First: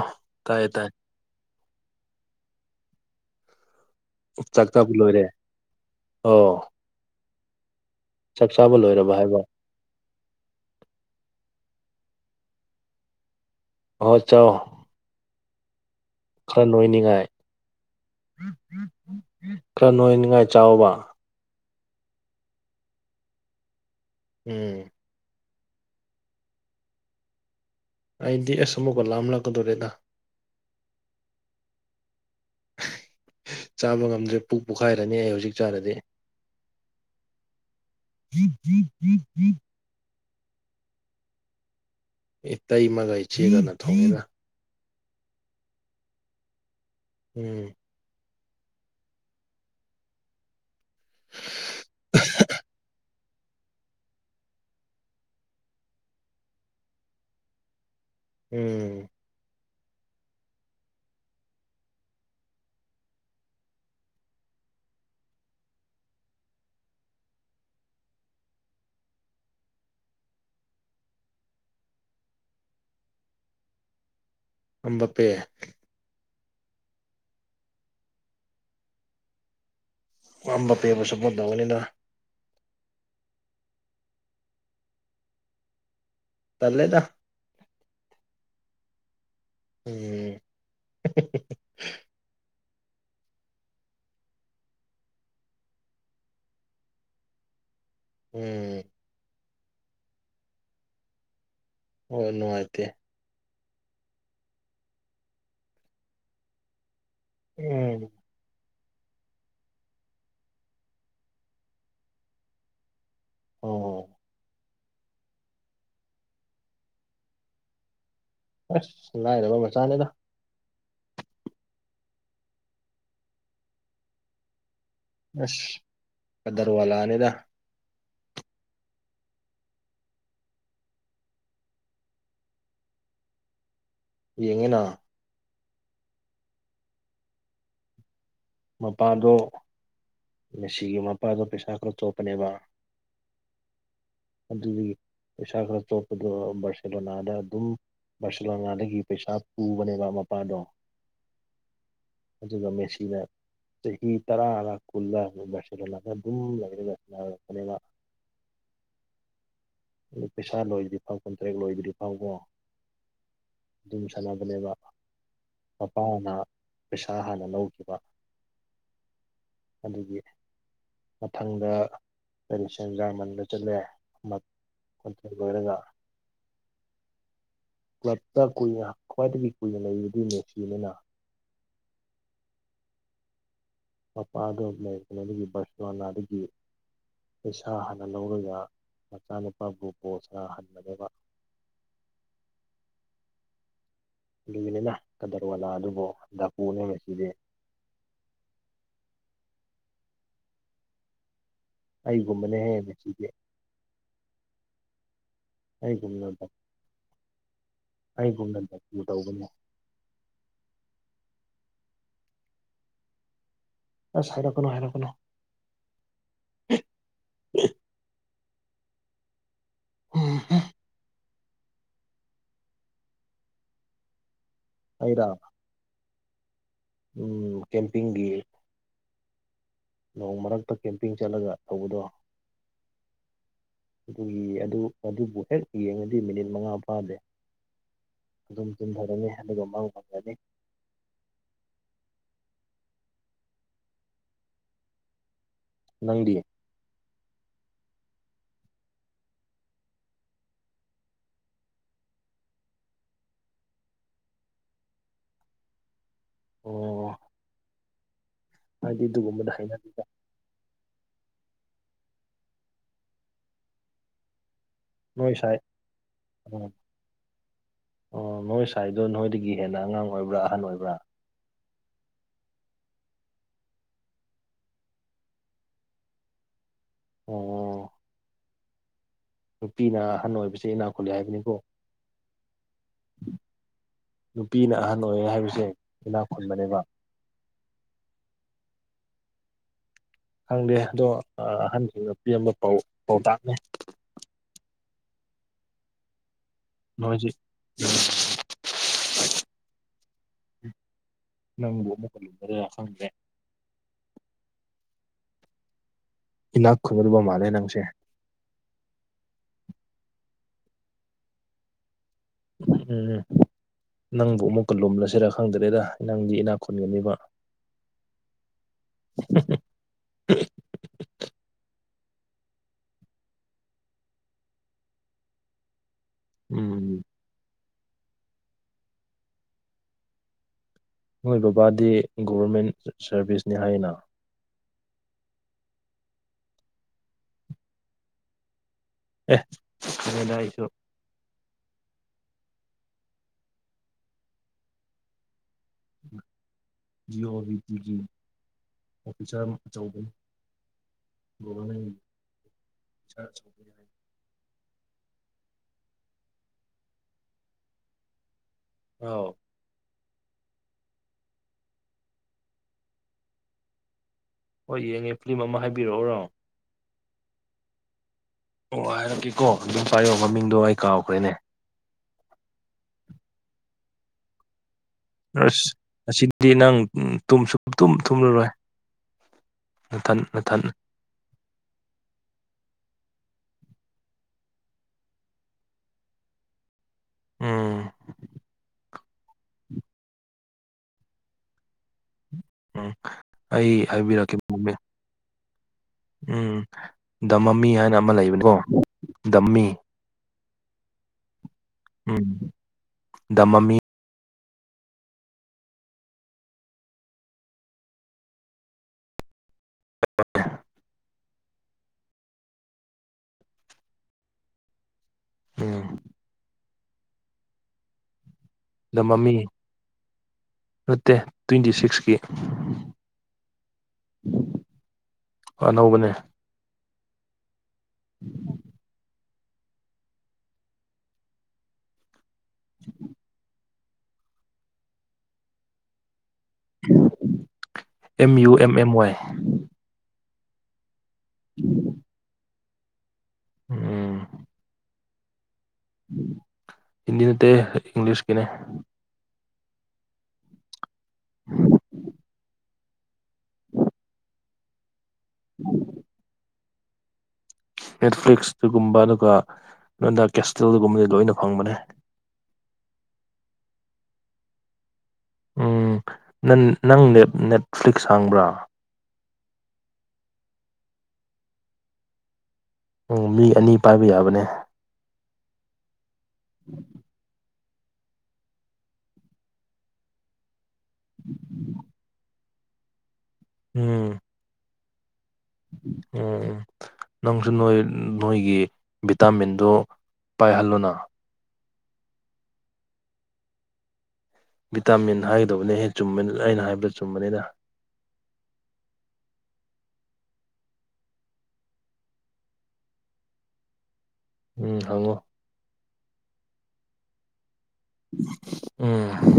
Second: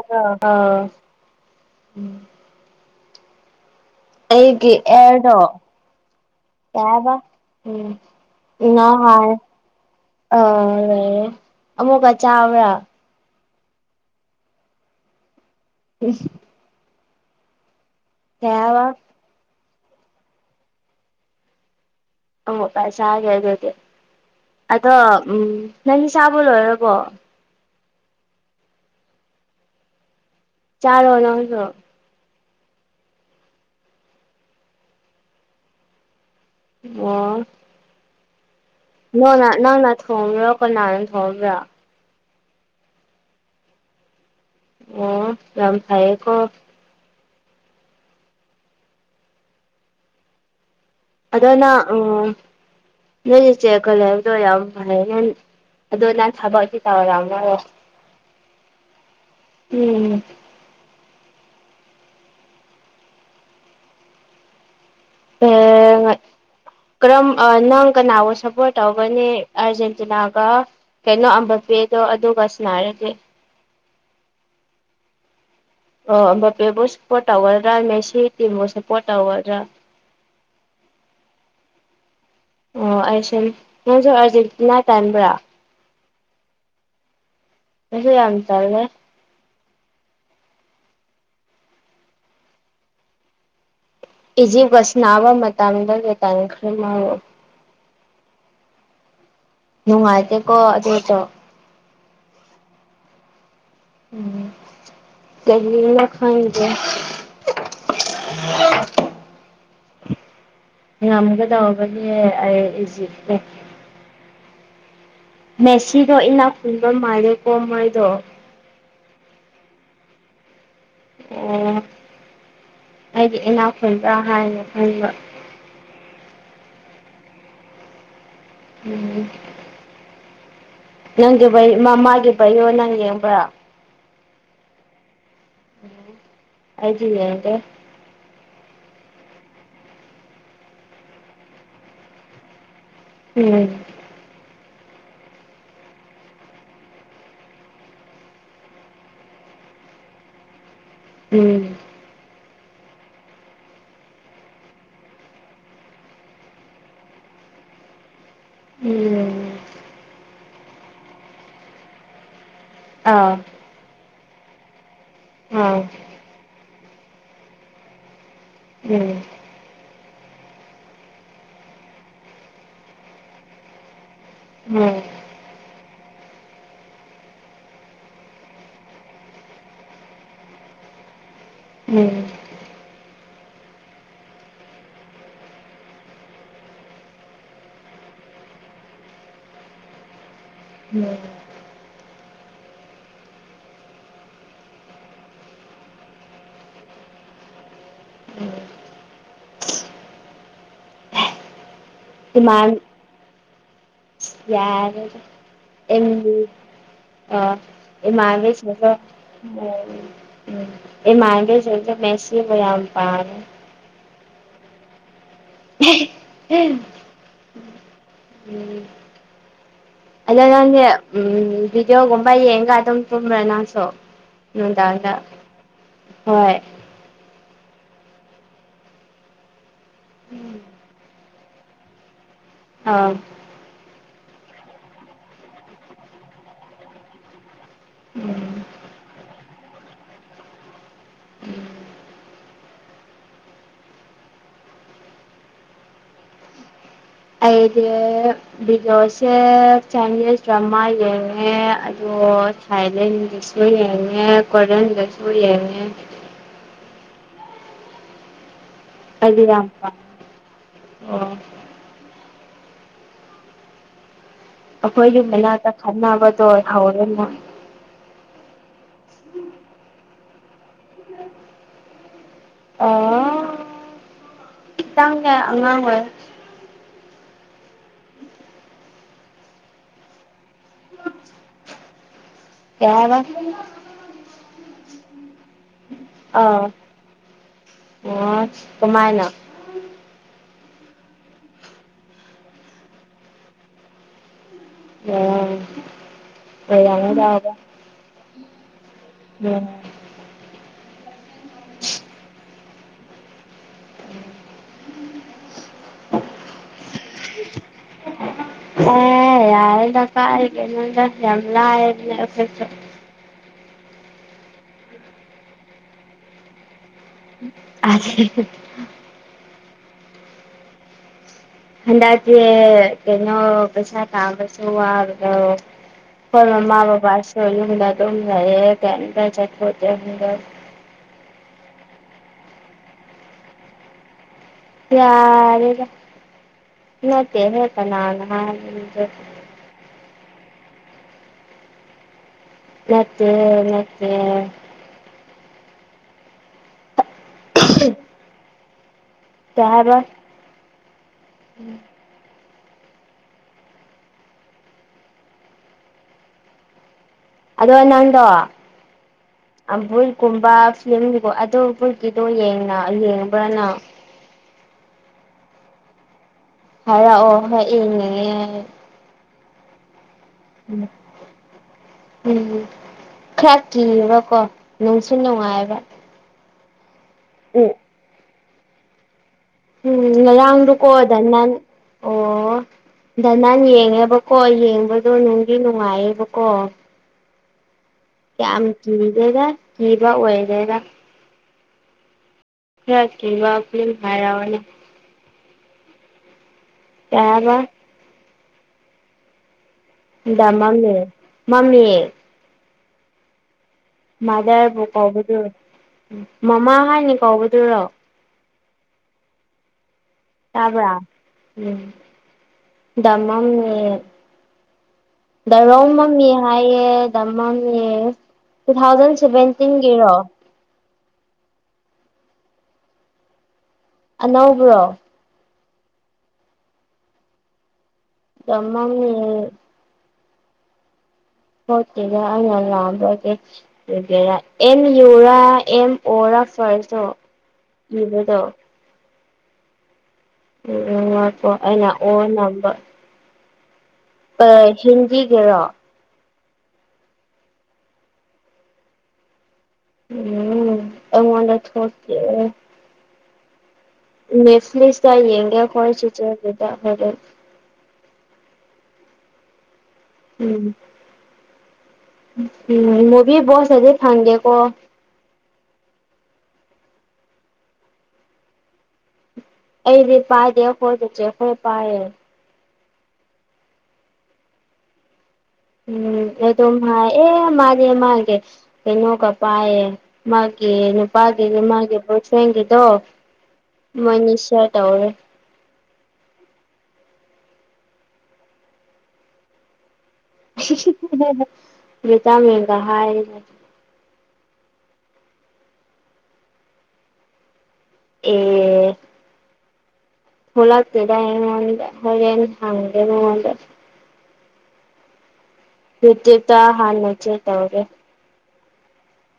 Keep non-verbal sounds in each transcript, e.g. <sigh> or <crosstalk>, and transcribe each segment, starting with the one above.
ꯑ ꯍ ꯇꯥꯏꯌꯦ ꯇꯥꯏ ꯎꯝ ꯆꯥꯛ ꯑꯩꯒꯤ ꯆꯥꯕ ꯑꯦꯔ ꯂꯣꯏꯔꯦ ꯗꯣ ꯑꯣ ꯀꯩ ꯍꯥꯏꯕ ꯎꯝ ꯆꯥꯛ <unintelligible> ꯆꯥꯕ ꯅ ꯂꯣꯏꯔꯕ ꯍꯥꯏ ꯍꯥꯏꯕ ꯑꯥ ꯂꯩꯔꯦ ꯑꯃꯨꯛꯀ ꯆꯥꯕ꯭ꯔꯥ ꯍꯣꯏ ꯆꯥꯎ ꯎꯝ ꯈꯔ ꯅꯣꯏꯅꯤꯡꯉꯥꯏ ꯀꯩ ꯍꯥꯏꯕ ꯈꯔ ꯅꯣꯏꯅꯤꯡꯉꯥꯏ ꯆꯥꯎꯕ ꯑꯃꫭꯠꯄꯥꯥꯏ ꯆꯥꯒꯦ ꯑꯗꯨꯗꯤ ꯎꯝ ꯑꯗꯣ ꯎꯝ ꯅꯪꯗꯤ ꯆꯥꯕ ꯂꯣꯏꯔꯕꯣ ꯑꯩꯗꯤ ꯑꯁ ꯑꯃꯨꯛꯀ ꯂꯥꯝꯂꯛꯀꯗꯣꯔꯦꯗ ꯆꯥꯔꯣ ꯅꯪꯁꯨ <unintelligible> ꯆꯥꯕ ꯉꯝꯗ꯭ꯔꯦ ꯄꯨꯛ ꯄꫭꯈꯥꯏꯔꯅꯤ ꯑꯩ ꯍꯧꯖꯤꯛ ꯆꯥꯔꯗꯤ ꯑꯣ <inaudible> <unintelligible> ꯅꯪꯅ ꯊꯣꯡꯕ꯭ꯔ ꯀꯅꯥꯅ ꯊꯣꯡꯕ꯭ꯔ ꯏꯇꯩꯃꯒ ꯏꯆꯦꯒꯅ ꯊꯣꯡꯉꯦꯗ ꯑꯣ ꯌꯥꯝ ꯐꯩꯌꯦꯀꯣ ꯎꯝ ꯑꯗꯣ ꯅꯪ ꯎꯝ ꯅꯪ ꯏꯆꯦꯈꫭꯏ ꯂꯩꯕꯗꯣ ꯌꯥꯝ ꯐꯩ ꯑꯗꯣ ꯅꯪ ꯊꯕꯛꯇꯤ ꯇꯧꯔꯝꯃꯔꫭꯏ ꯎꯝ ꯎꯝ ꯑꯦ ꯉ ꯀꯔꯝ ꯅꯪ ꯀꯅꯥꯕꯨ ꯁꯞꯄꯣꯔꯠ ꯇꯧꯒꯅꯤ ꯑꯔꯖꯦꯟꯇꯤꯅꯥꯒ ꯀꯩꯅꯣ ꯑꯝꯕꯄꯦꯗꯣ ꯑꯗꯨꯒ ꯁꯥꯟꯅꯔꯗꯤ ꯑꯝꯕꯥꯄꯦ ꯑ ꯑꯝꯕꯥꯄꯦꯕꯨ ꯁꯞꯄꯣꯔꯠ ꯇꯧꯒꯗ꯭ꯔ ꯃꯦꯁꯤ ꯇꯤꯝꯕꯨ ꯁꯞꯄꯣꯔꯠ ꯇꯧꯒꯗ꯭ꯔ ꯑꯝꯕꯥꯄꯦꯕꯨ ꯁꯞꯄꯣꯔꯠ ꯇꯧꯒꯅꯤꯗ ꯑꯣ ꯑꯩꯁꯨꯅꯤ ꯅꯪꯖꯨ ꯑꯔꯖꯦꯟꯇꯤꯅꯥ ꯇꯟꯕ꯭ꯔ ꯇꯜꯂꯦꯗ ꯑꯩꯁꯨ ꯌꯥꯝ ꯇꯜꯂꯦ ꯎꯝ <unintelligible> ꯏꯖꯤꯞꯀ ꯁꯥꯟꯅꯕ ꯃꯇꯝꯗꯒꯤ ꯇꯟꯈ꯭ꯔꯦ ꯃꯥꯕꯨ ꯎꯝ ꯅꯨꯡꯉꯥꯏꯇꯦꯀꯣ ꯑꯗꯨꯗꫭ ꯍꫭꯏ ꯅꯨꯡꯉꯥꯏꯇꯦ ꯎꯝ ꯀꯔꯤꯅꯣ ꯈꯪꯗꯦ ꯎꯝ <inaudible> ꯉꯝꯒꯗꯧꯕꯅꯦ ꯑꯩ ꯏꯖꯤꯞꯇꯣ ꯑꯣ ꯃꯦꯁꯤꯗꯣ ꯏꯅꯥ ꯈꯨꯟꯕ ꯃꯥꯜꯂꯦꯀꯣ ꯃꯥꯏꯗꯣ ꯑꯁ ꯂꯥꯏꯔꯕ ꯃꯆꯥꯅꯦꯗ ꯑꯣ ꯑꯩꯗꯤ ꯏꯅꯥ ꯈꯨꯟꯕ꯭ꯔ ꯍꯥꯏꯅ ꯈꯟꯕ ꯑꯁ ꯀꯗꯔꯋꯥꯂꯥꯅꯦꯗ ꯎꯝ ꯅꯪꯒꯤ <unintelligible> ꯄꯩꯅꫭ ꯅꯪ ꯌꯦꯡꯕ꯭ꯔ ꯌꯦꯡꯉꯦꯅ ꯎꯝ ꯑꯩꯗꯤ ꯌꯦꯡꯗꯦ ꯃꯄꯥꯗꯣ ꯃꯦꯁꯤꯒꯤ ꯃꯄꯥꯗꯣ ꯄꯩꯁꯥ ꯈꯔ ꯆꯣꯞꯄꯅꯦꯕ ꯎꯝ ꯑꯗꯨꯒꯤ ꯄꯩꯁꯥ ꯈꯔ ꯆꯣꯞꯄꯗꯣ ꯕꯔꯁꯦꯂꯣꯅꯥꯗ ꯑꯗꯨꯝ ꯕꯔꯁꯦꯂꯣꯅꯥꯗꯒꯤ ꯄꯩꯁꯥ ꯄꯨꯕꯅꯦꯕ ꯃꯄꯥꯗꯣ ꯎꯝ ꯑꯗꯨꯒ ꯃꯦꯁꯤꯅ ꯆꯍꯤ ꯇꯔꯥꯔ ꯀꯨꯟꯂꯥ ꯕꯔꯁꯦꯂꯣꯅꯥꯗ ꯑꯗꯨꯝ ꯂꯩꯔꯒ ꯅꯥꯔꯛꯄꯅꯦꯕ ꯎꯝ ꯑꯗꯨ ꯄꯩꯁꯥ ꯂꯣꯏꯗ꯭ꯔꯤꯐꯥꯎ ꯀꯟꯇ꯭ꯔꯦꯛ ꯂꯣꯏꯗ꯭ꯔꯤꯐꯥꯎꯀꯣ ꯑꯥ ꯖꯤꯝ ꯁꯥꯟꯅꯕꯅꯦꯕ ꯑꯥ ꯃꯄꯥꯅ ꯄꯩꯁꯥ ꯍꯥꯟꯅ ꯂꯧꯈꯤꯕ ꯎꯝ ꯑꯗꯨꯒꯤ ꯃꯊꯪꯗ ꯀꯔꯤ ꯁꯦꯟꯖꯥꯃꯟꯗ ꯆꯠꯂꯦ ꯃꯛ ꯎꯝ ꯀꯟꯇ꯭ꯔꯦꯛ ꯂꯣꯢꯔꯒ ꯀ꯭ꯂꯞꯇ ꯀꯨꯏꯅ ꯈ꯭ꯋꯥꯏꯗꯒꯤ ꯀꯨꯏꯅ ꯂꯩꯕꯗꯤ ꯃꯦꯁꯤꯅꯦꯅꯥ ꯎꯝ ꯃꯄꯥꯗꯣ ꯃꯦꯁ ꯁꯅꯥꯕꯒꯤ ꯕꯔꯁꯦꯂꯣꯅꯥꯗꯒꯤ ꯄꯩꯁꯥ ꯍꯥꯟꯅ ꯂꯧꯔꯒ ꯃꯆꯥꯅꯨꯄꯥꯕꯨ ꯄꯣꯁ ꯉꯥꯍꯟ <unintelligible> ꯗꯨꯒꯤꯅꯤꯅꯥ ꯀꯗꯔ ꯋꯥꯂꯥꯗꯨꯕꯣ ꯗꯥꯀꯨꯅꯦ ꯃꯦꯁꯤꯗꯤ ꯎꯝ ꯑꯩꯒꯨꯝꯕꯅꯦꯍꯦ ꯃꯦꯁꯤꯗꯤ ꯌꯥꯔꯦꯗꯥ ꯑꯩꯒꯨꯝꯅ ꯑꯦꯟꯚꯤ ꯑ ꯑꯩꯒꯨꯝꯅ ꯏꯃꯥꯅꯕꯤꯁꯤꯡꯗꯣ ꯗꯥꯀꯨ ꯇꯧꯕꯅꯦ ꯎꯝ ꯎꯝ ꯏꯃꯥꯟꯅꯕꯤꯁꯤꯡꯁꯨ ꯃꯦꯁꯤꯕꯨ ꯌꯥꯝ ꯄꯥꯝꯃꯦ ꯑꯁ ꯍꯥꯏꯔꯛꯀꯅꯣ ꯍꯥꯏꯔꯛꯀꯅꯣ <unintelligible> ꯎꯝ ꯑꯗꯣ ꯅꯪꯅꯦ ꯎꯝ ꯚꯤꯗꯤꯑꯣꯒꯨꯝꯕ ꯌꯦꯡꯉꯒ ꯑꯗꯨꯝ ꯇꯨꯝꯕ꯭ꯔꯥ ꯅꯪꯁꯨ ꯅꯨꯡꯗꯥꯡꯗ ꯑꯩꯔꯥ ꯍꯣꯏ ꯎꯝ ꯀꯦꯝꯄꯤꯡꯒꯤ ꯅꯣꯡ ꯃꯔꯛꯇ ꯀꯦꯝꯄꯤꯡ ꯆꯠꯂꯒ ꯇꯧꯕꯗꯣ ꯑꯥ ꯑꯗꯨꯒꯤ ꯑꯗꯨ ꯑꯗꯨꯕꯨ ꯍꯦꯛ ꯌꯦꯡꯉꯗꯤ ꯃꯤꯅꯤꯠ ꯃꯉꯥ ꯐꯥꯗꯦ ꯎꯝ ꯑꯗꯨꯝ ꯇꯨꯝꯊꯒꯅꯤ ꯑꯗꯨꯒ ꯃꯡ ꯐꯪꯒꯅꯤ ꯎꯝ ꯅꯪꯗꯤ ꯑꯩꯗꯤ ꯚꯤꯗꯤꯑꯣꯁꯦ ꯆꯥꯏꯅꯤꯁ ꯗ꯭ꯔꯃꯥ ꯌꯦꯡꯉꯦ ꯑꯗꯨ ꯊꯥꯏꯂꯦꯟꯗꯁꯨ ꯌꯦꯡꯉꯦ ꯀꯣꯔꯤꯌꯟꯗꯁꯨ ꯌꯦꯡꯉꯦ ꯑꯣ ꯍꯥꯏꯗꯤ ꯑꯩꯗꯤ ꯑꯗꯨꯒꯨꯝꯕꯗ ꯌꯥꯝ ꯄꯥꯝ ꯍꯩꯅꯗꯦꯗ <unintelligible> ꯑꯩꯈꯣꯏꯒꯤ ꯅꯣꯏ ꯁꯥꯏ ꯃꯅꯥꯛꯇ ꯈꯠꯅꯕꯗꯣ ꯎꯝ ꯍꯧꯔꯦ ꯅꯥ ꯑꯣ ꯅꯣꯏ ꯁꯥꯏꯗꯣ ꯅꯣꯏꯗꯒꯤ ꯍꯦꯟꯅ ꯑꯉꯥꯡ ꯑꯣꯏꯕ꯭ꯔꯥ ꯑꯍꯟ ꯑꯣꯏꯕ꯭ꯔꯥ ꯑꯥ ꯈꯤꯇꯪ ꯅꯦ ꯑꯉꯥꯡ ꯑꯣꯏ ꯑꯣ ꯅꯨꯄꯤꯅ ꯑꯍꯟ ꯑꯣꯏꯕꯁꯦ ꯏꯅꯥꯛ ꯈꯨꯜꯂꯦ ꯍꯥꯏꯕꯅꯤꯀꯣ ꯀꯩꯍꯥꯏꯕ ꯅꯨꯄꯤꯅ ꯑꯍꯟ ꯑꯣꯏꯌꯦ ꯍꯥꯏꯕꯁꯦ ꯏꯅꯥꯛ ꯑꯥ ꯈꯨꯟꯕꯅꯦꯕ ꯑꯣ ꯀꯃꯥꯏꯅ ꯈꯪꯗꯦ ꯑꯗꯣ ꯑꯍꯟꯁꯗꯨꯗ ꯄꯤꯔꯝꯕ ꯄꯥꯎ ꯄꯥꯎꯇꯥꯛꯅꯦ ꯑꯣ ꯅꯣꯏꯁꯤ <unintelligible> ꯅꯪꯕꯨ <unintelligible> ꯈꯪꯗ꯭ꯔꯦ ꯏꯅꯥꯛ ꯈꯨꯟꯒꯗꯕ ꯃꯥꯜꯂꯦ ꯅꯪꯁꯦ ꯑ‌ꯦ ꯌ‌ꯥꯔ‌ꯦꯗ ꯀꯥꯏꯗ ꯅ‌ꯣꯗꯥ ꯌꯥꯝ ꯂꯥꯏꯕꯅ‌ꯦ ꯎꯝ ꯅꯪꯕꯨ ꯑꯃꯨꯛꯀ ꯂꯨꯝꯂꯁꯤꯔꯥ ꯈꯪꯗ꯭ꯔꯦꯗ ꯅꯪꯗꯤ ꯏꯅꯥꯛ ꯈꯨꯟꯒꯅꯤꯕ <unintelligible> <unintelligible> <inaudible> ꯍꯟꯗꯛꯁꯦ ꯀꯩꯅꯣ ꯄꯩꯁꯥ ꯇꯥꯟꯕꯁꯦ ꯋꯥꯕ꯭ꫪ‌ꯣ ꯑꯩꯈꯣꯏ ꯃꯃꯥ ꯎꯝ ꯕꯕꯥꯁꯦ ꯌꯨꯝꯗ ꯑꯗꯨꯝ ꯂꯩꯑ ꯀꯩꯝꯇ ꯆꯠꯊꯣꯛꯇꯦ <unintelligible> ꯅꯣꯏ ꯕꯕꯥꯗꯤ ꯒꯣꯕꯔꯃꯦꯟ ꯁꯔꯚꯤꯁꯅꯤ ꯍꯥꯏꯅ ꯌꯥꯔꯦꯗ ꯅꯠꯇꯦꯗ ꯀꯅꯥꯅ ꯍꯥꯏꯔꯤꯅꯣꯗ ꯑꯦ ꯈꯪꯉꯦꯗ ꯑꯩꯁꯨ ꯅꯠꯇꯦ ꯅꯠꯇꯦ ꯖꯤ ꯑꯣꯕꯤ <unintelligible> ꯑꯣꯐꯤꯁꯥꯔ ꯀꯩ ꯍꯥꯏꯕ ꯑꯆꯧꯕꯅꯤ ꯒꯣꯕꯔꯃꯦꯟꯒꯤ <unintelligible> ꯑꯗꯣ ꯅꯪꯗꯣ ꯑꯧ ꯑꯝꯕꯨꯝ ꯀꯨꯝꯕ ꯐꯤꯂꯝꯒꯤꯀꯣ ꯑꯗꯣ ꯕꯨꯠꯀꯤꯗꯣ ꯌ‌ꯦꯡꯅ ꯌꯦꯡꯕ꯭ꯔ ꯅꯪ ꯍꯣꯏ ꯌꯦꯡꯉꯦ ꯐꯤꯂꯝ ꯑꯃ ꯍꯥꯏꯕꯤꯔꯛꯎꯔꯣ ꯍꯥꯏꯔꯛꯑꯣ ꯍꯣꯏ ꯌꯦꯡꯅꯤꯡꯉꯦ ꯑꯣ ꯍꯥꯏꯔꯛꯀꯦꯀꯣ ꯑꯗꯨꯝ ꯄꯥꯏꯌꯣ ꯃꯃꯤꯡꯗꯣ ꯑꯩ ꯀꯥꯎꯈ꯭ꯔꯦꯅꯦ ꯎꯝ ꯈꯔ ꯀꯤꯕꯀꯣ ꯅꯨꯡ ꯑꯁ ꯑꯁꯤꯗꯤ ꯅꯪ ꯇꯨꯝꯁꯨ ꯎꯝ ꯁꯨꯛꯇꯨꯝ ꯊꯨꯝꯂꯔꯣꯏ ꯎꯝ ꯉꯔꯥꯡꯗ‌ꯣꯀꯣ ꯗ ꯅꯥꯟ ꯑꯣ ꯗꯅꯥꯟ ꯌꯦꯡꯉꯦꯕꯀꯣ ꯌꯦꯡꯕꯗꯣ ꯅꯨꯡꯗꯤ ꯅꯨꯡꯉꯥꯏꯌꯦꯕꯀꯣ ꯎꯝ ꯌꯥꯝ ꯀꯤꯗꯦꯗꯥ ꯀꯤꯕ ꯑꯣꯏꯗꯦꯗꯥ ꯎꯝ ꯈꯥꯔ ꯀꯤꯕ ꯑꯩ ꯐꯤꯜꯂꯝ ꯍꯥꯏꯔꯛ ꯍꯥꯏꯕꯤꯔꯛꯀꯦ ꯑꯣꯅꯦ ꯃꯃꯤꯡ ꯎꯝ ꯀꯩ ꯗꯥ ꯍꯥꯏꯕ ꯃꯃꯤ ꯍꯥꯏꯅ ꯑꯃ ꯂꯩꯕꯀꯣ ꯗꯝꯃꯤ ꯗꯥ ꯃꯥꯝꯂ‌ꯦ ꯃꯥꯝꯃ‌ꯦ ꯎꯝ ꯗꯥ ꯃꯥꯝꯃꯤ ꯃꯥꯗ꯭ꯔꯕꯨ ꯀꯧꯕꯗꯨꯔꯣ ꯃꯝꯃꯥ ꯍꯥꯏꯅ ꯀꯧꯕꯗꯨꯔꯣ ꯇꯥꯕ꯭ꯔꯥ ꯎꯝ ꯗꯥ ꯃꯝꯃ‌ꯦ ꯎꯝ <unintelligible> ꯍꯥꯏꯌꯦ ꯗꯥ ꯃꯝꯃꯤ ꯇꯨ ꯗ ꯊꯥꯎꯖꯟ ꯃꯃꯤ ꯁꯥꯚꯦꯟꯇꯤꯟꯒꯤꯔꯣ ꯅꯠꯇꯦ ꯇ꯭ꯋꯦꯟꯇꯤ ꯁꯤꯛꯁꯀꯤ ꯑꯅꯧꯕ꯭ꯔꯣ ꯑꯅꯧꯕꯅꯦ ꯗꯥ ꯃꯝꯃ‌ꯦ ꯊ‌ꯣꯛꯇ‍ꯦꯗꯥ ꯑꯩꯅ ꯂꯥꯟꯕ꯭ꯔ ꯀꯩ ꯑꯣꯏꯒ‍ꯦꯔ ꯑꯦꯝ ꯌꯨ ꯔ ꯑꯦꯝ ꯑꯣ ꯔ ꯐ꯭ꯥꯔꯁꯇ‍ꯣ ꯑꯦꯝ ꯏꯕꯗ‌ꯣ ꯌꯨ ꯑꯦꯝ ꯑꯦꯝ ꯋꯥꯏ ꯎꯝ ꯎꯝ ꯉꯥꯏꯈꯣ ꯑꯩꯅ ꯑꯣꯔ ꯅꯝꯕ ꯎꯝ ꯑ ꯍꯤꯟꯗꯤꯒꯤꯔꯣ ꯍꯤꯟꯗꯤ ꯅꯠꯇꯦ ꯏꯪꯂꯤꯁ ꯀꯤꯅꯦ ꯎꯝ ꯑꯩꯉꯣꯟꯗ ꯊꯣꯛꯇꯦ ꯅꯦꯠꯐ꯭ꯂꯤꯛꯁ ꯇ ꯌꯦꯡꯒꯦ ꯑꯈꯣꯏ ꯆꯦꯆꯦꯒꯤꯗ ꯍꯣꯔꯦꯟ ꯅꯦꯠꯐ꯭ꯂꯤꯛꯁꯇꯨꯒꯨꯝꯕ ꯑꯗꯨꯒ ꯅꯣꯟꯗ ꯎꯝ ꯀꯦꯁꯇꯦꯜꯒꯨꯝꯕꯗꯤ ꯂꯣꯏꯅ ꯐꯪꯕꯅꯦ ꯎꯝ ꯃꯨꯚꯤ ꯕꯣꯛꯁ ꯇꯗꯤ ꯐꯪꯗꯦꯀꯣ ꯎꯝ ꯅꯟ ꯅꯪ ꯅꯦꯠ ꯅꯦꯠꯐ꯭ꯂꯤꯛꯁ ꯍꯥꯡꯕ꯭ꯔꯥ ꯑꯩꯗꯤ ꯄꯥꯏꯗꯦ ꯑꯩꯈꯣꯏ ꯆꯦꯆꯦ ꯈꯣꯏ ꯄꯥꯏꯌꯦ ꯎꯝ ꯃꯤ ꯑꯅꯤ ꯄꯥꯏꯕ ꯌꯥꯕꯅꯦ ꯎꯝ ꯑꯦꯗꯣꯝ ꯍꯥꯏ ꯑꯦ ꯃꯥꯗꯤ ꯃꯥꯒꯤ ꯀꯩꯅꯣꯒ ꯄꯥꯏꯌꯦ ꯃꯥꯒꯤ ꯅꯨꯄꯥꯒꯤꯗꯤ ꯃꯥꯒꯤ ꯕꯣꯏ ꯐ꯭ꯔꯦꯟꯒꯤꯗꯣ ꯃꯣꯏꯅꯤ ꯁꯤꯌꯔ ꯇꯧꯔꯦ ꯎꯝ ꯎꯝ ꯅꯪꯁꯨ ꯅꯣꯏ ꯅꯣꯏꯒꯤ ꯚꯤꯇꯥꯃꯤꯟꯗꯣ ꯄꯥꯏꯍꯜꯂꯣꯅ ꯚꯤꯇꯥꯃꯦꯟꯒ ꯍꯥꯏꯌꯦꯅꯦ ꯚꯤꯇꯥꯃꯤꯟ ꯍꯥꯏꯒꯗꯧꯕꯅꯦꯍꯦ ꯆꯨꯝꯕꯅꯤ ꯑꯩꯅ ꯍꯥꯏꯕ ꯆꯨꯝꯕꯅꯤꯅ ꯑꯦ ꯊꯣꯛꯂꯛꯇꯦꯗ ꯑꯩꯉꯣꯟꯗ ꯍꯣꯔꯦꯟ ꯍꯪꯒꯦ ꯃꯥꯉꯣꯟꯗ ꯎꯝ ꯍꯪꯉꯣ ꯌꯨꯇ꯭ꯌꯨꯕ ꯇ ꯍꯥꯟꯅ ꯆꯦꯛ ꯇꯧꯒꯦ ꯎꯝ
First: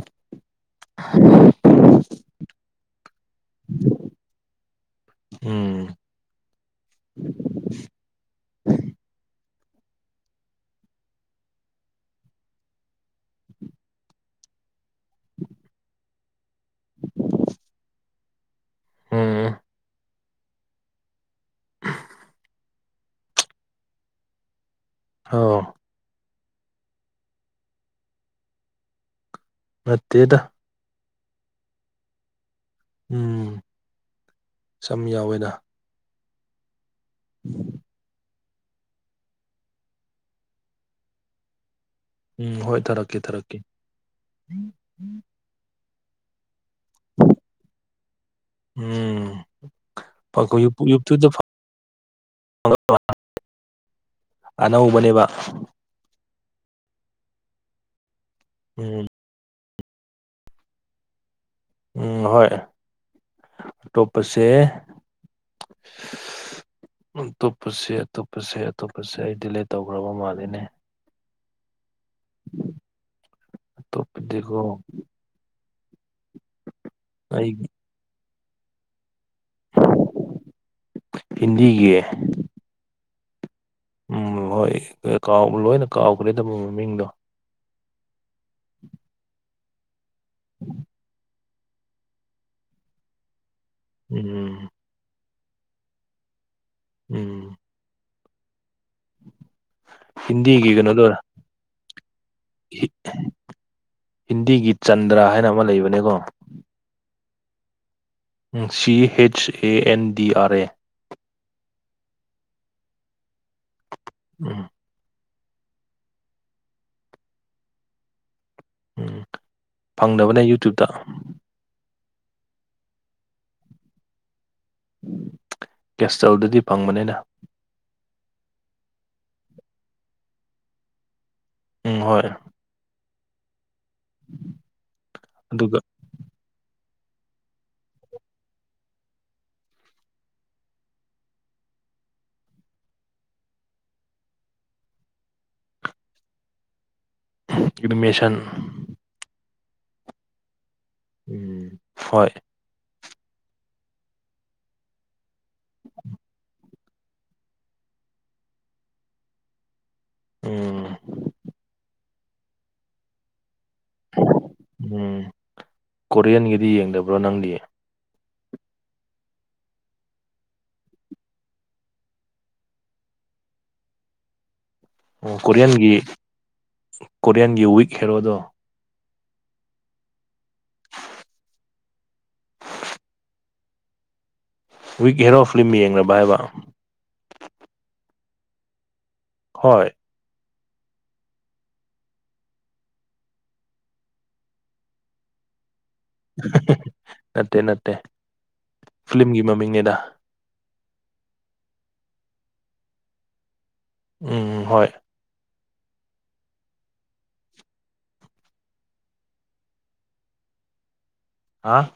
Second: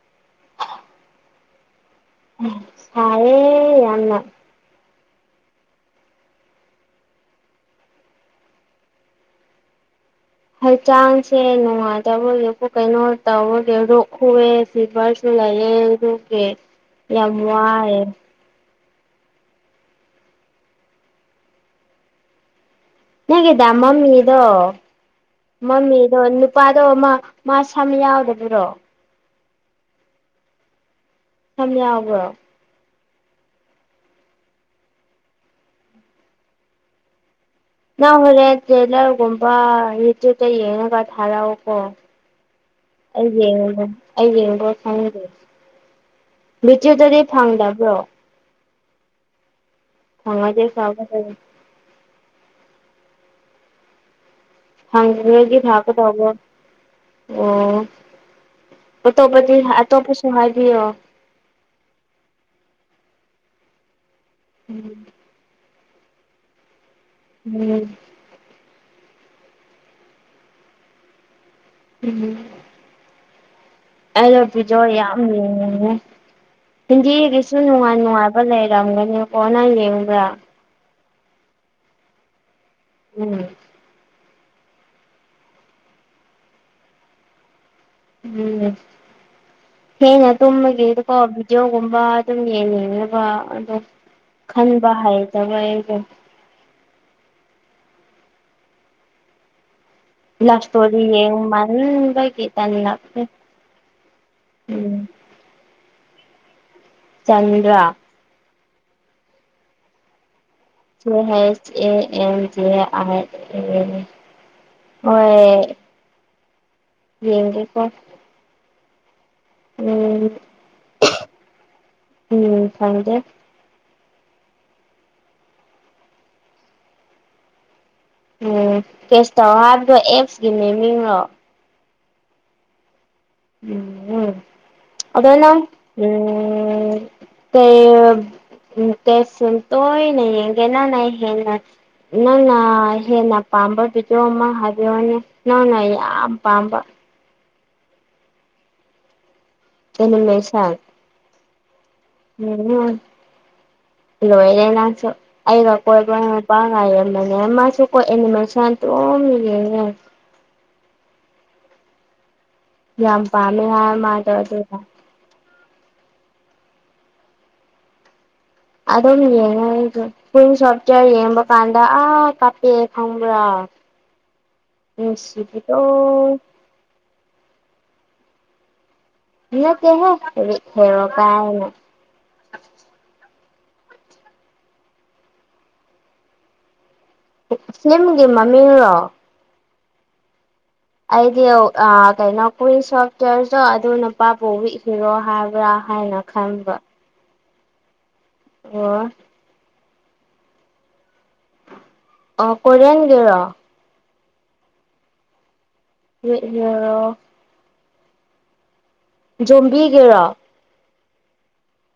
ꯎꯝ ꯁꯥꯏꯌꯦ ꯌꯥꯝꯅ ꯎꯝ ꯍꯩꯆꯥꯡꯁꯦ ꯅꯨꯡꯉꯥꯏꯇꯕꯒꯤ ꯄꯨꯛ ꯀꯩꯅꯣ ꯇꯧꯕꯒꯤ ꯂꯣꯛ ꯈꯨꯋꯦ ꯐꯤꯕ꯭ꯔꯁꯨ ꯂꯩꯌꯦ ꯑꯗꯨꯒꯤ ꯌꯥꯝ ꯋꯥꯏꯌꯦ ꯎꯝ ꯅꯪꯒꯤ ꯗꯥ ꯃꯝꯃꯤ ꯗꯣ ꯑꯥꯎ ꯃꯝꯃꯤꯗꯣ ꯅꯨꯞ ꯄꯥꯗꯣ ꯃꯥ ꯃꯥꯁꯝ ꯌꯥꯎꯗꯕꯔꯣ ꯅꯠꯇꯦꯗ ꯁꯝ ꯌꯥꯎꯕ꯭ꯔꯣ ꯎꯝ ꯁꯝ ꯌꯥꯎꯋꯦꯅ <inaudible> ꯅꯪ ꯍꯣꯔꯦꯟ ꯇ꯭ꯔꯦꯂꯔꯒꯨꯝꯕ ꯌꯨꯇ꯭ꯌꯨꯕꯇ ꯌꯦꯡꯉꯒ ꯊꯥꯔꯛꯎꯀꯣ ꯎꯝ ꯍꯣꯏ ꯊꯥꯔꯛꯀꯦ ꯑꯩ ꯊꯥꯔꯛꯀꯦ ꯌꯦꯡꯉꯨꯕꯅꯦ ꯑꯩ ꯌꯦꯡꯕ ꯈꯪꯗꯦ ꯕꯤꯇ꯭ꯌꯨꯕꯇꯗꯤ ꯐꯪꯗꯕ꯭ꯔꯣ ꯎꯝ ꯐꯪꯉꯗꯤ <unintelligible> ꯌꯨꯇ꯭ꯌꯨꯕ ꯇ ꯐꯒꯗꯕ ꯐꯪ <unintelligible> ꯐꯪꯕꯤꯔꯗꯤ ꯐꯒꯗꯧꯕ ꯑꯣ ꯎꯝ ꯑꯇꯣꯞꯄꯗꯤ ꯑꯇꯣꯞꯄꯁꯨ ꯍꯥꯏꯕꯤꯌꯣ ꯎꯝ ꯍꯣꯏ ꯑꯇꯣꯞꯄꯁꯦ ꯎꯝ ꯎꯝ ꯑꯇꯨꯞꯄꯁꯦ ꯑꯇꯨꯞ ꯄꯁꯦ ꯑꯇꯣꯞꯄꯁꯦ ꯑꯩ ꯗꯤꯂꯦꯠ ꯇꯧꯒ꯭ꯔꯕ ꯃꯥꯜꯂꯦꯅꯦ <unintelligible> ꯑꯩꯗꯣ ꯑꯇꯣꯞꯄꯗꯤꯀꯣ ꯕꯤꯗꯤꯌꫭ ꯌꯥꯝ ꯌꯦꯡꯅꯤꯡꯉꯦ ꯑꯩ ꯍꯤꯟꯗꯤꯒꯤꯁꯨ ꯅꯨꯡꯉꯥꯏ ꯅꯨꯡꯉꯥꯏ ꯕ ꯂꯩꯔꯝꯒꯅꯤꯀꯣ ꯅꯪ ꯌꯦꯡꯕ꯭ꯔ ꯍꯤꯟꯗꯤꯒꯤ ꯎꯝ ꯎꯝ ꯍꯣꯏ ꯂꯣꯏ ꯀꯥꯎ ꯂꯣꯏꯅ ꯀꯥꯎꯒ꯭ꯔꯦꯗ ꯃꯣꯏ ꯃꯃꯤꯡꯗꯣ <unintelligible> ꯊꯦꯡꯅ ꯇꯨꯝꯕꯒꯤꯀꯣ ꯕꯤꯗꯤꯌꫭꯒꯨꯝꯕ ꯑꯗꯨꯝ ꯌꯦꯡꯅꯤꯡꯉꯦꯕ ꯑꯗꯣ ꯎꯝ <unintelligible> ꯍꯩꯇꯕ ꯑꯩꯗꫭ ꯎꯝ <inaudible> ꯂꯞ ꯁ꯭ꯇꯣꯔꯤ ꯀꯩꯅꯣꯗꯣ ꯌꯦꯡꯃꯟꯕꯒꯤ ꯇꯟꯂꯛꯂꯦ ꯍꯤꯟꯗꯤꯒꯤ ꯆꯟꯗ꯭ꯔ ꯍꯥꯏꯅ ꯑꯃ ꯂꯩꯕꯅꯦꯀꯣ Chandra C H A N D R A C H A N D R A ꯎꯝ ꯍꯣꯏ ꯌꯦꯡꯒꯦꯀꯣ ꯎꯝ ꯎꯝ ꯐꯪꯗꯕꯅꯦ ꯌꯨꯇ꯭ꯌꯨꯕꯇ <unintelligible> ꯐꯪꯗꯦ ꯀꯦꯁꯇꯜꯗꯨꯗꯤ ꯐꯪꯕꯅꯤꯗ <unintelligible> ꯀꯦꯁꯇꯜ ꯍꯥꯏꯕꯗꯣ ꯑꯦꯛꯁꯀꯤ ꯃꯤꯃꯤꯡꯔꯣ ꯎꯝ ꯍꯣꯏ <unintelligible> ꯑꯗꯣ ꯅꯪ ꯑꯗꯨꯒ ꯎꯝ ꯀꯩ ꯀꯩ ꯐꯤꯂꯝ ꯇꫭꯏꯅ ꯌꯦꯡꯒꯦ ꯅꯪꯅ ꯍꯦꯟꯅ ꯅꯪꯅ ꯍꯦꯟꯅ ꯄꯥꯝꯕ ꯕꯤꯗꯤꯌꫭ ꯑꯃ ꯍꯥꯏꯕꯤꯌꯣꯅꯦ ꯅꯪꯅ ꯌꯥꯝ ꯄꯥꯝꯕ ꯑꯦꯅꯤꯃꯦꯁꯟ ꯑꯦꯅꯤꯃꯦꯁꯟ ꯎꯝ ꯍꯣꯏ <unintelligible> ꯂꯣꯏꯔꯦ ꯅꯪꯁꯨ ꯑꯩꯒ ꯀꯣꯏꯕ ꯅꯨꯄꯥ <unintelligible> ꯃꯥꯁꯨ ꯀꯣ ꯑꯦꯅꯤꯃꯦꯁꯟ ꯑꯗꯨꯝ ꯌꯦꯡꯉꯦ ꯎꯝ ꯌꯥꯝ ꯄꯥꯝꯃꯦ ꯍꯥꯏꯌꯦ ꯃꯥꯗꯣ ꯑꯗꯨꯗꯣ <unintelligible> ꯀꯣꯔꯤꯌꯥꯟꯒꯤꯗꯤ ꯌꯦꯡꯗꯕ꯭ꯔꯣ ꯅꯪꯗꯤ ꯑꯗꯨꯝ ꯌꯦꯡꯉꯦ ꯑꯩꯖꯨ ꯄꯨꯟ ꯁꯣꯞꯇꯔ ꯌꯦꯡꯕ ꯀꯥꯟꯗ ꯑꯥ ꯀꯞꯄꯦ ꯈꯪꯕ꯭ꯔ ꯅꯨꯡꯁꯤꯕꯗꯣ ꯀꯣꯔꯤꯌꯥꯟꯒꯤ ꯋꯤꯛ ꯍꯦꯔꯣꯗꯣ ꯅꯇꯦꯍꯦ ꯋꯤꯛ ꯍꯦꯔꯣ ꯀꯥꯏꯅ ꯋꯤꯛ ꯍꯦꯔꯣ ꯐꯤꯂꯝ ꯌꯦꯡꯂꯕ ꯍꯥꯏꯕ ꯐꯤꯂꯝꯒꯤ ꯃꯃꯤꯡꯔꯣ ꯍꯣꯏ ꯑꯩꯗꯤ ꯑꯥ ꯀꯩꯅꯣ <inaudible> ꯍꯛꯇ꯭ꯔꯗꯣ ꯑꯗꯨ ꯅꯨꯄꯥꯕꯨꯨ ꯋꯤꯛ ꯍꯦꯔꯣ ꯍꯥꯏꯕ꯭ꯔꯥ ꯍꯥꯏꯅ ꯈꯟꯕ ꯅꯠꯇꯦ ꯅꯠꯇꯦ ꯑꯣ ꯐꯤꯂꯤꯝꯒꯤ ꯃꯃꯤꯡꯅꯦꯗ ꯑꯣ ꯀꯣꯏꯔꯤꯌꯟꯒꯤꯔꯣ ꯎꯝ ꯍꯣꯏ <unintelligible> ꯖꯣꯝꯕꯤꯒꯤꯔꯣ ꯍꯥꯥ